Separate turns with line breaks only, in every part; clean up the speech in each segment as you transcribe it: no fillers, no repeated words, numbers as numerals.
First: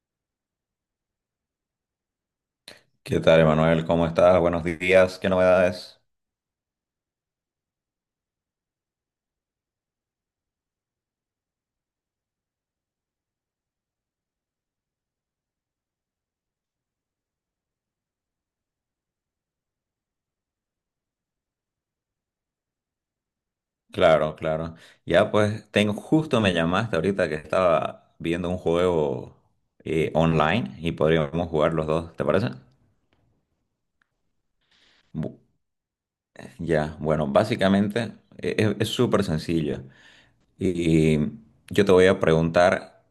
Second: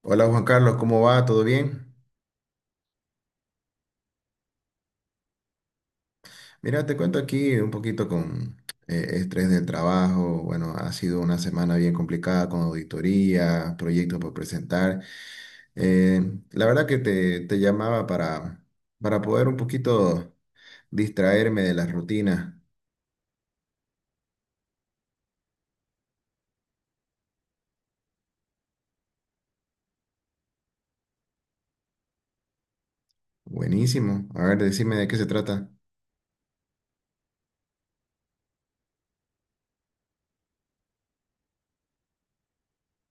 Hola Juan Carlos, ¿cómo va? ¿Todo bien?
¿Qué tal, Emanuel? ¿Cómo estás? Buenos días. ¿Qué novedades?
Mira, te cuento aquí un poquito con estrés del trabajo. Bueno, ha sido una semana bien complicada con auditoría, proyectos por presentar. Eh, la verdad que te llamaba para poder un poquito distraerme de la rutina.
Claro, claro. Ya pues, tengo, justo me llamaste ahorita que estaba viendo un juego online y podríamos jugar los dos, ¿te parece?
Buenísimo. A ver, decime de qué se
Bu-
trata.
ya, bueno, básicamente es súper sencillo. Y yo te voy a preguntar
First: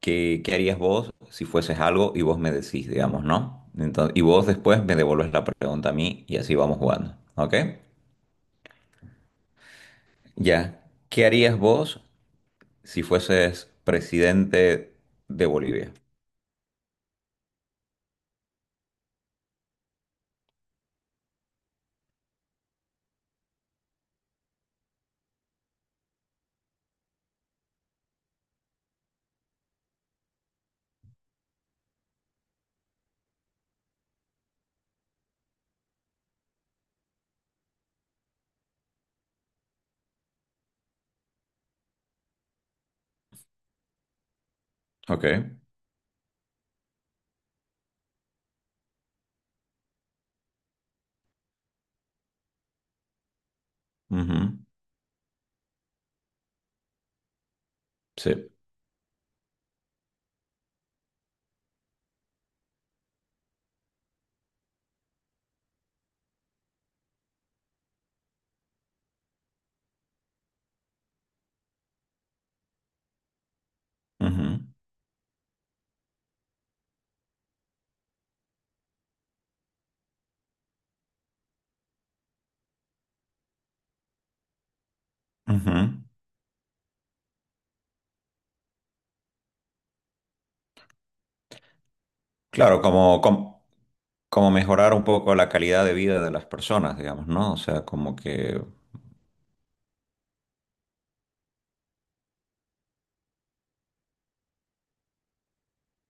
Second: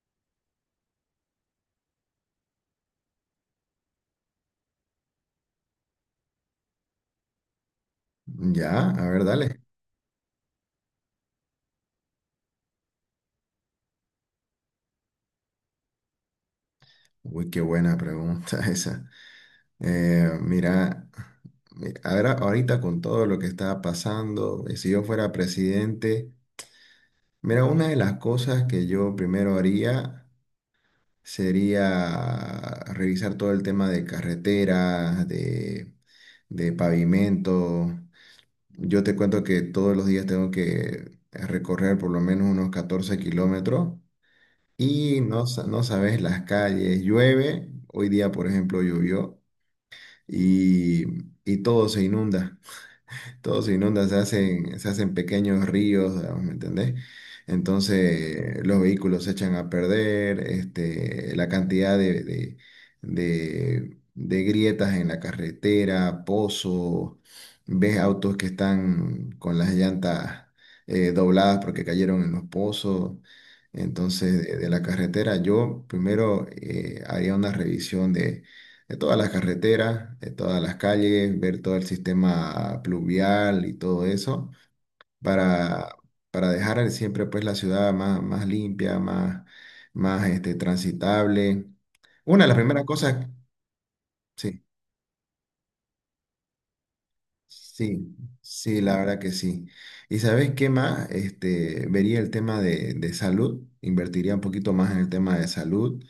qué harías vos si fueses algo y vos me decís, digamos, ¿no? Entonces, y vos después me devolves la pregunta a mí y así vamos jugando, ¿ok?
Ya, a ver, dale.
Ya, ¿qué harías vos si fueses presidente de Bolivia?
Uy, qué buena pregunta esa. Eh, mira, mira, ahora, ahorita con todo lo que está pasando, si yo fuera presidente, mira, una de las cosas que yo primero haría sería revisar todo el tema de carreteras, de pavimento. Yo te cuento que todos los días tengo que recorrer por lo menos unos 14 kilómetros y
Ok.
no, no sabes las calles, llueve, hoy día por ejemplo llovió y, y todo se inunda. Todo se inunda,
Ujú.
se hacen pequeños ríos, digamos, ¿me entendés?
Sí.
Entonces los vehículos se echan a perder, este, la cantidad de grietas en la carretera, pozos, ves autos que están con las llantas dobladas porque cayeron en los pozos. Entonces,
Ujú.
de la carretera, yo primero haría una revisión de todas las carreteras, de todas las calles, ver todo el sistema pluvial y todo eso, para,
Ujú.
para dejar siempre pues la ciudad más, más limpia, más, más este, transitable. Una de las
Claro,
primeras cosas, sí,
mejorar un poco la calidad de vida de las personas, digamos, ¿no? O sea, como
sí,
que...
sí, la verdad que sí. ¿Y sabes qué más? Este, vería el tema de salud, invertiría un poquito más en el tema de salud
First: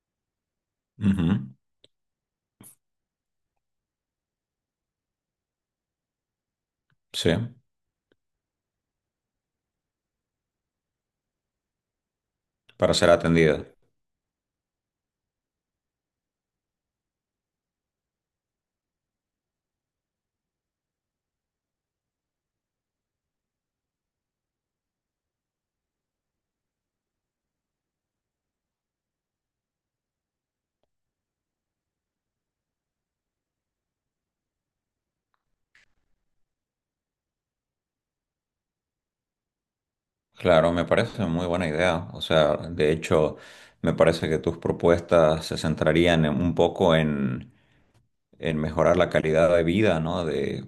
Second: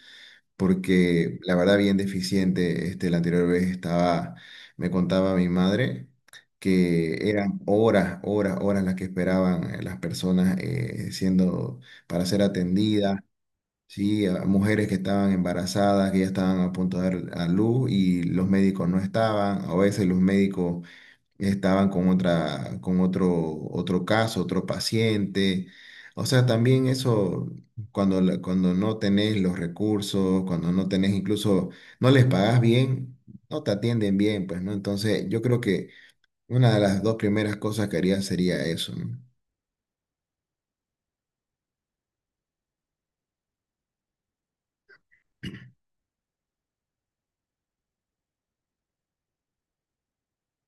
porque
Ujú.
la verdad bien deficiente, este, la anterior vez estaba, me contaba mi madre que
Sí,
eran horas, horas, horas las que esperaban las personas para ser
para ser
atendidas,
atendida.
sí, a mujeres que estaban embarazadas, que ya estaban a punto de dar a luz y los médicos no estaban, a veces los médicos estaban con otro, otro caso, otro paciente. O sea, también eso, cuando no tenés los recursos, cuando no tenés incluso, no les pagás bien, no te atienden bien, pues, ¿no? Entonces, yo creo que una de las dos primeras cosas que haría sería eso, ¿no?
Claro, me parece muy buena idea. O sea, de hecho, me parece que tus propuestas se centrarían un poco en mejorar la calidad de vida, ¿no? De,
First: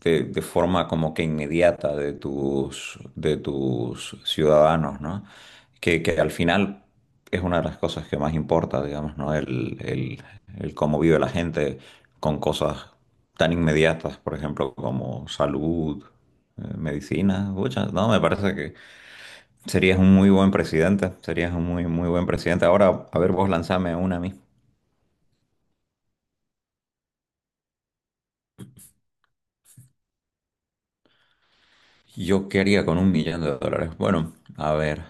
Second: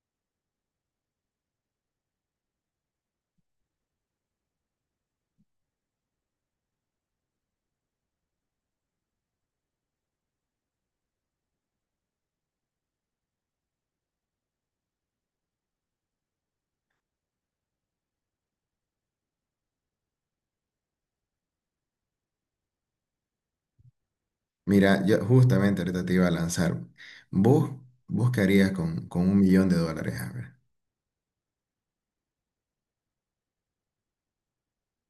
de forma como que inmediata de tus ciudadanos, ¿no? Que al final es una de las cosas que más importa, digamos, ¿no? El, el cómo vive la gente con cosas tan inmediatas, por ejemplo, como salud, medicina, pucha, no, me parece que serías un muy buen presidente, serías un muy, muy buen presidente. Ahora, a ver, vos lanzame una a mí.
Mira, yo justamente ahorita te iba a lanzar. ¿Vos, vos qué harías con 1 millón de dólares? A ver.
¿Yo qué haría con un millón de dólares? Bueno, a ver,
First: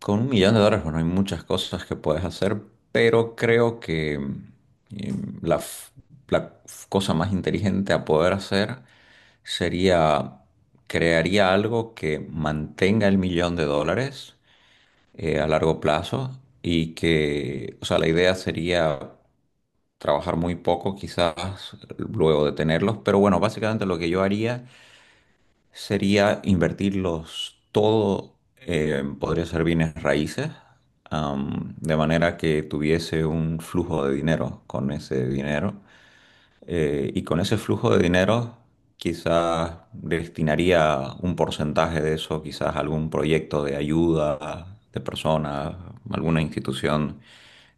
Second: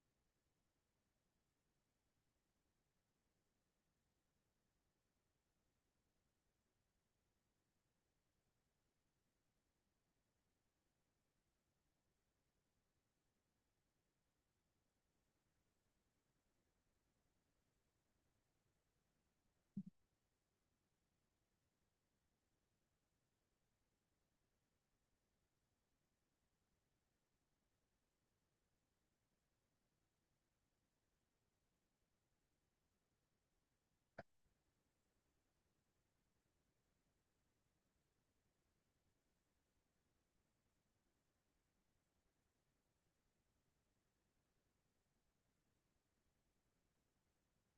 con un millón de dólares, bueno, hay muchas cosas que puedes hacer, pero creo que la cosa más inteligente a poder hacer sería, crearía algo que mantenga el millón de dólares a largo plazo y que, o sea, la idea sería trabajar muy poco quizás luego de tenerlos, pero bueno, básicamente lo que yo haría sería invertirlos todo, podría ser bienes raíces, de manera que tuviese un flujo de dinero con ese dinero. Y con ese flujo de dinero quizás destinaría un porcentaje de eso, quizás a algún proyecto de ayuda de personas, alguna institución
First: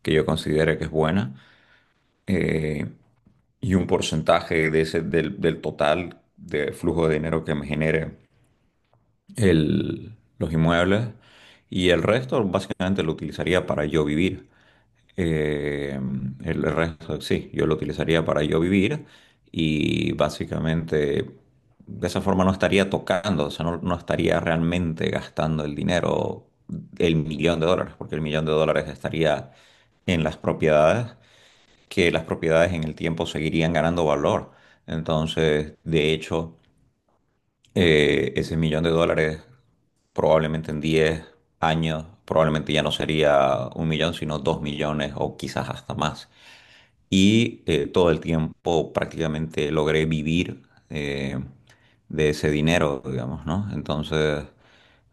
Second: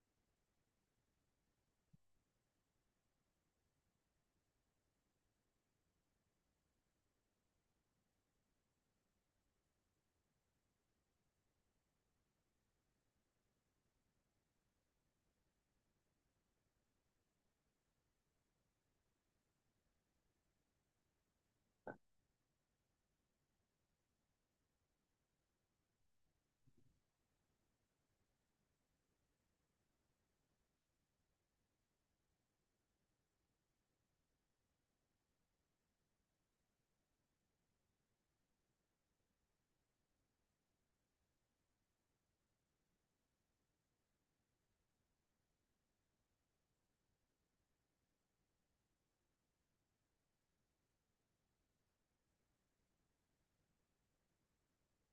que yo considere que es buena. eh, y un porcentaje de ese, del, del total de flujo de dinero que me genere los inmuebles y el resto básicamente lo utilizaría para yo vivir. Eh, el resto sí, yo lo utilizaría para yo vivir y básicamente de esa forma no estaría tocando, o sea, no estaría realmente gastando el dinero, el millón de dólares, porque el millón de dólares estaría en las propiedades, que las propiedades en el tiempo seguirían ganando valor. Entonces, de hecho ese millón de dólares probablemente en 10 años, probablemente ya no sería un millón, sino 2 millones o quizás hasta más y todo el tiempo prácticamente logré vivir eh, de ese dinero, digamos, ¿no? Entonces,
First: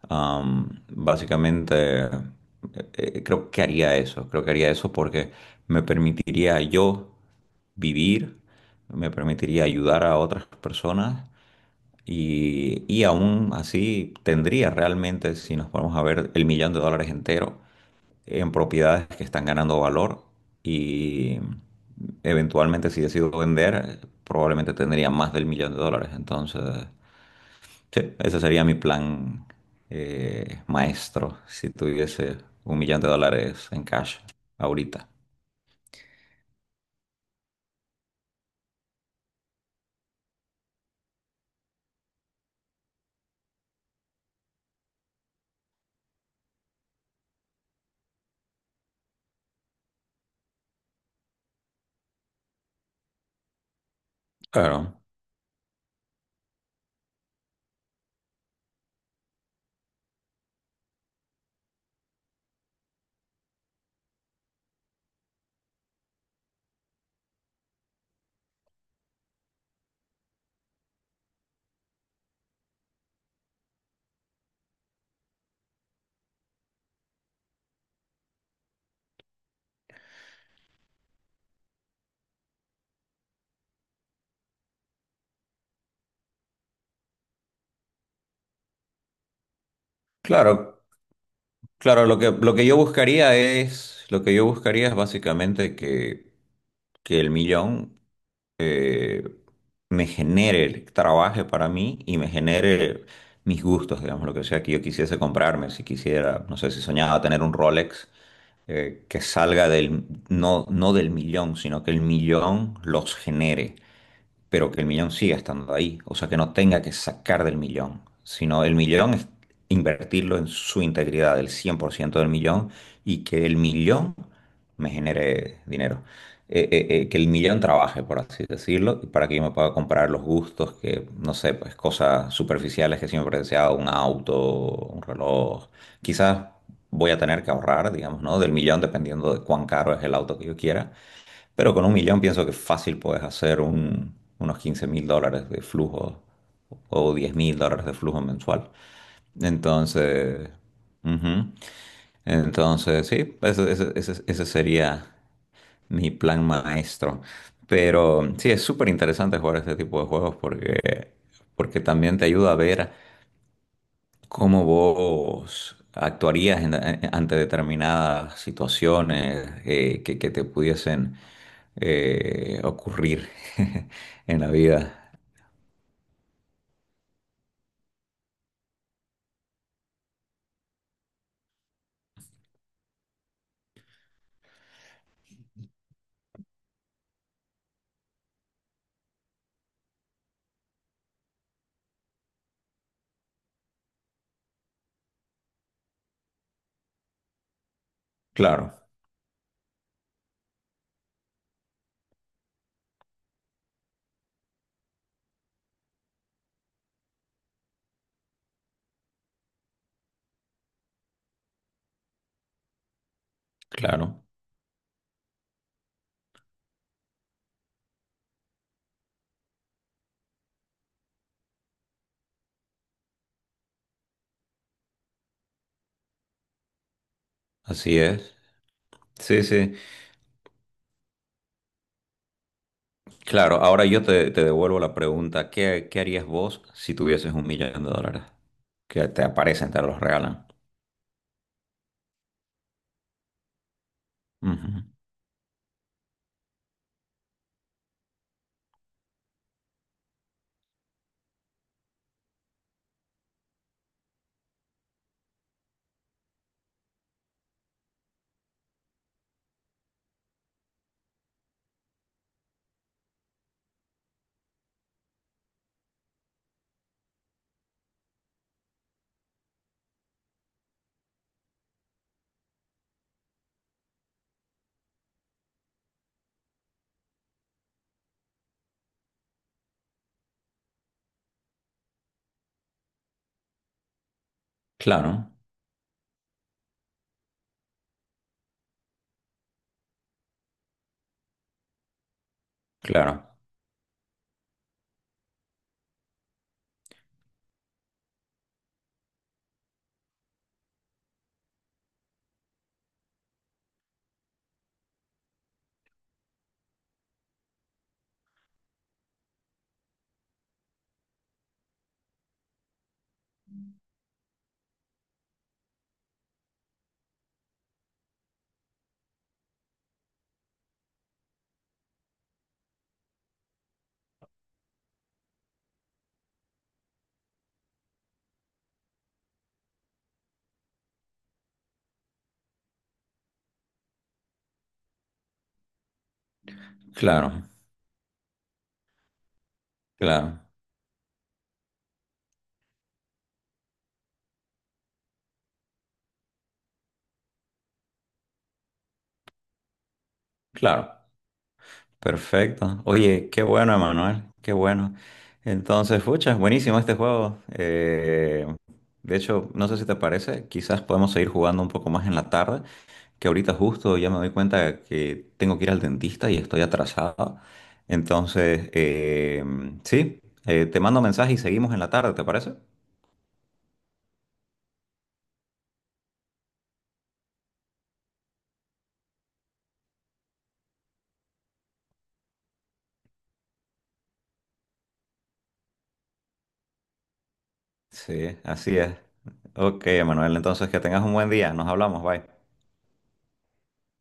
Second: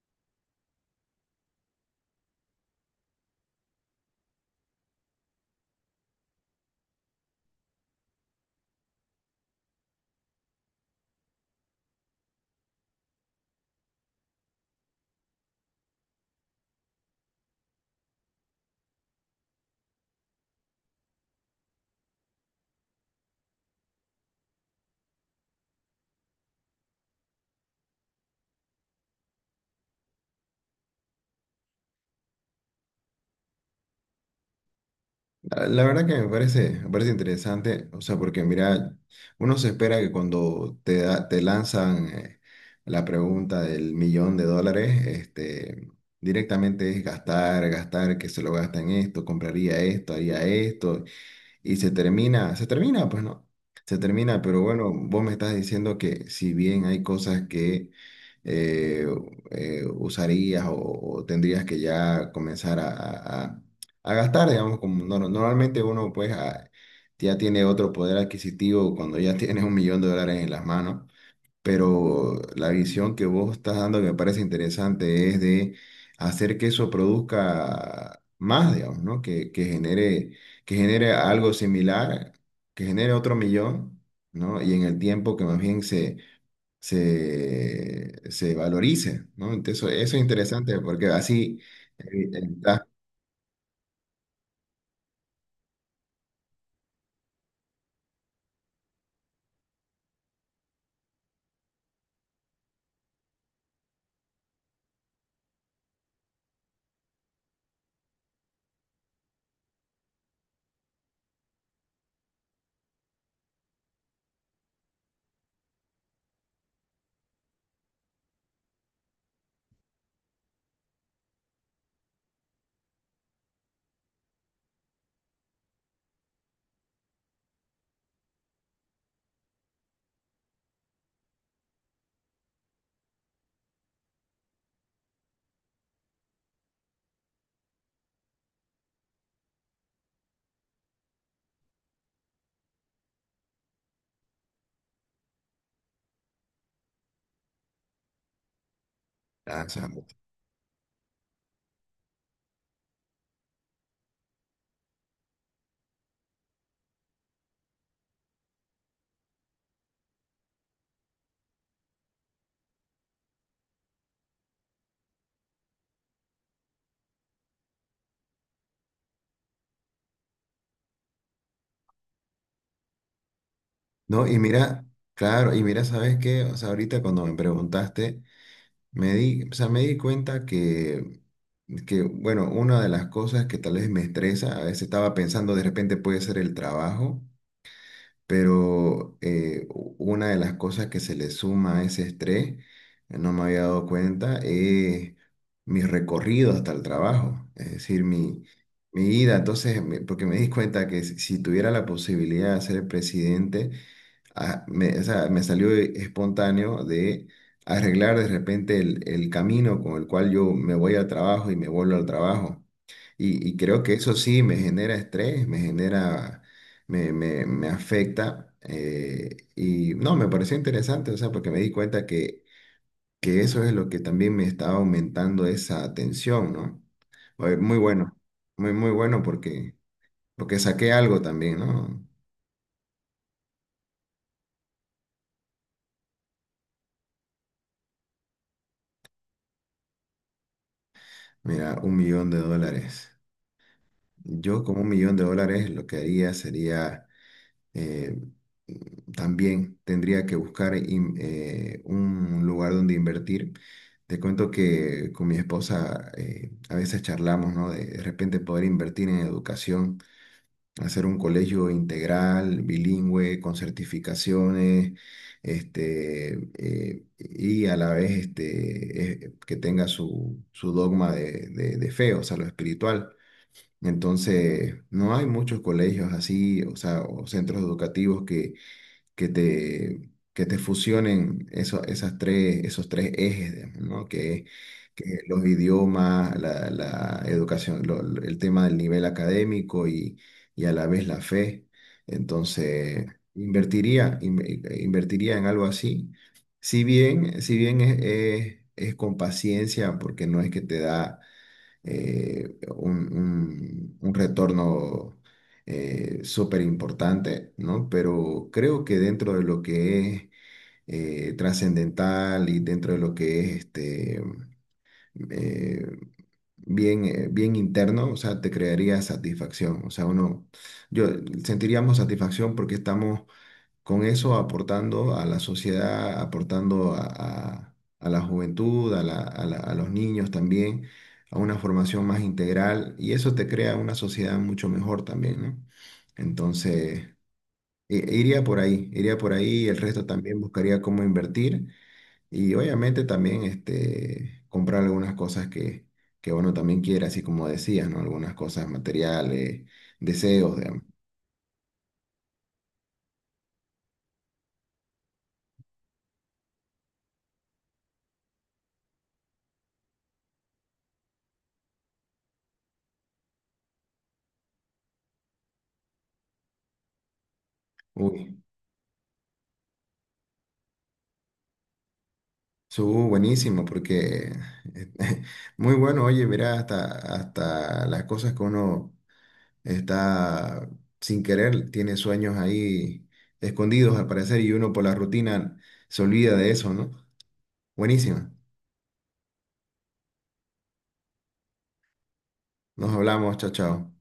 básicamente, creo que haría eso, creo que haría eso porque me permitiría yo vivir, me permitiría ayudar a otras personas. Y aún así tendría realmente, si nos ponemos a ver, el millón de dólares entero en propiedades que están ganando valor y eventualmente si decido vender, probablemente tendría más del millón de dólares. Entonces, sí, ese sería mi plan maestro si tuviese un millón de dólares en cash ahorita.
La verdad que me parece interesante, o sea, porque mira, uno se espera que cuando te lanzan la pregunta del millón de dólares, este, directamente es gastar, gastar, que se lo gasta en esto, compraría esto, haría esto, y se termina, pues no, se termina, pero bueno,
Claro,
vos me estás diciendo que si bien hay cosas que eh, usarías o tendrías que ya comenzar a gastar, digamos, como no- normalmente uno pues ya tiene otro poder adquisitivo cuando ya tienes 1 millón de dólares en las manos pero la visión que vos estás dando que me parece interesante es de hacer que eso produzca más, digamos, ¿no? Que genere algo similar, que genere otro millón, ¿no? Y en el tiempo que más bien se valorice, ¿no? Entonces, eso es interesante
claro,
porque así
claro, lo que yo
evitas
buscaría es, lo que yo buscaría es básicamente que el millón eh, me genere, trabaje para mí y me genere mis gustos, digamos, lo que sea que yo quisiese comprarme, si quisiera, no sé, si soñaba tener un Rolex, que salga del, no, no del millón, sino que el millón los genere pero que el millón siga estando ahí, o sea, que no tenga que sacar del millón, sino el millón es invertirlo en su integridad, el 100% del millón, y que el millón me genere dinero. Que el millón trabaje, por así decirlo, para que yo me pueda comprar los gustos, que no sé, pues cosas superficiales que siempre he deseado, un auto, un reloj. Quizás voy a tener que ahorrar, digamos, ¿no? Del millón, dependiendo de cuán caro es el auto que yo quiera pero con un millón pienso que fácil puedes hacer unos $15.000 de flujo o $10.000 de flujo mensual.
lanzar,
Entonces, ujú. Entonces, sí, ese sería mi plan maestro. Pero sí, es súper interesante jugar este tipo de juegos porque, porque también te ayuda a ver ¿cómo vos actuarías ante determinadas situaciones que te pudiesen ocurrir
¿no? Y
en la
mira,
vida?
claro, y mira, ¿sabes qué? O sea, ahorita cuando me preguntaste. Me di, o sea, me di cuenta bueno, una de las cosas que tal vez me estresa, a veces estaba pensando de repente puede ser el trabajo, pero una de las cosas que se le suma a ese estrés, no me había dado cuenta, es mi recorrido hasta el trabajo, es decir, mi,
Claro,
mi ida. Entonces, porque me di cuenta que si tuviera la posibilidad de ser presidente, o sea, me salió espontáneo de arreglar de repente el camino con el cual yo me voy al trabajo y me vuelvo al trabajo. Y creo que eso
claro,
sí me genera estrés, me afecta. Y no, me pareció interesante, o sea, porque me di cuenta que eso es lo que también me estaba aumentando esa tensión, ¿no? Oye, muy
así
bueno,
es.
muy, muy bueno
Sí, sí,
porque saqué algo también, ¿no?
claro. Ahora yo te devuelvo la pregunta, ¿qué, qué harías vos si tuvieses un millón de dólares? Que te aparecen, te los regalan.
Mira, 1 millón de dólares. Yo con
Ujú.
1 millón de dólares lo que haría sería, eh, también tendría que buscar un lugar donde invertir. Te cuento que con mi esposa a veces charlamos, ¿no? De repente poder invertir en educación, hacer un colegio integral, bilingüe, con certificaciones, este, y a la vez este, que tenga su dogma de fe, o sea, lo espiritual. Entonces, no hay muchos colegios así, o sea, o centros educativos que te fusionen esos tres ejes, digamos, ¿no? Que
Claro,
los idiomas, la educación, el tema del nivel académico y a la vez la fe. Entonces,
claro,
invertiría, in- invertiría en algo así. Si bien es con paciencia, porque no es que te da un retorno súper importante, ¿no? Pero creo que dentro de lo que es trascendental y dentro de lo que es este, eh, bien, bien interno, o sea, te crearía satisfacción, o sea, uno, yo sentiríamos satisfacción porque estamos con eso aportando a la sociedad, aportando a la juventud, a los niños también, a una formación más integral y eso te crea una sociedad mucho mejor también, ¿no? Entonces,
claro,
iría por ahí, el resto también
claro,
buscaría cómo invertir y obviamente también este, comprar algunas cosas que uno también quiere, así como decías, ¿no? Algunas cosas materiales, deseos, digamos.
claro. Perfecto. Oye, qué bueno, Emanuel, qué bueno. Entonces, fucha, buenísimo este juego. De hecho, no sé si te parece, quizás podemos seguir jugando un poco más en la tarde, que ahorita justo ya me doy cuenta que tengo que ir al dentista y estoy atrasado.
Uy,
Entonces, sí, te mando mensaje y seguimos en la tarde, ¿te parece?
Buenísimo, porque eh, muy bueno, oye, mira, hasta las cosas que uno está sin querer, tiene sueños ahí escondidos al parecer y uno por la rutina se olvida de eso, ¿no? Buenísimo.
Sí, así es. Ok, Emanuel, entonces que tengas un buen día. Nos hablamos, bye.
Nos hablamos, chao, chao.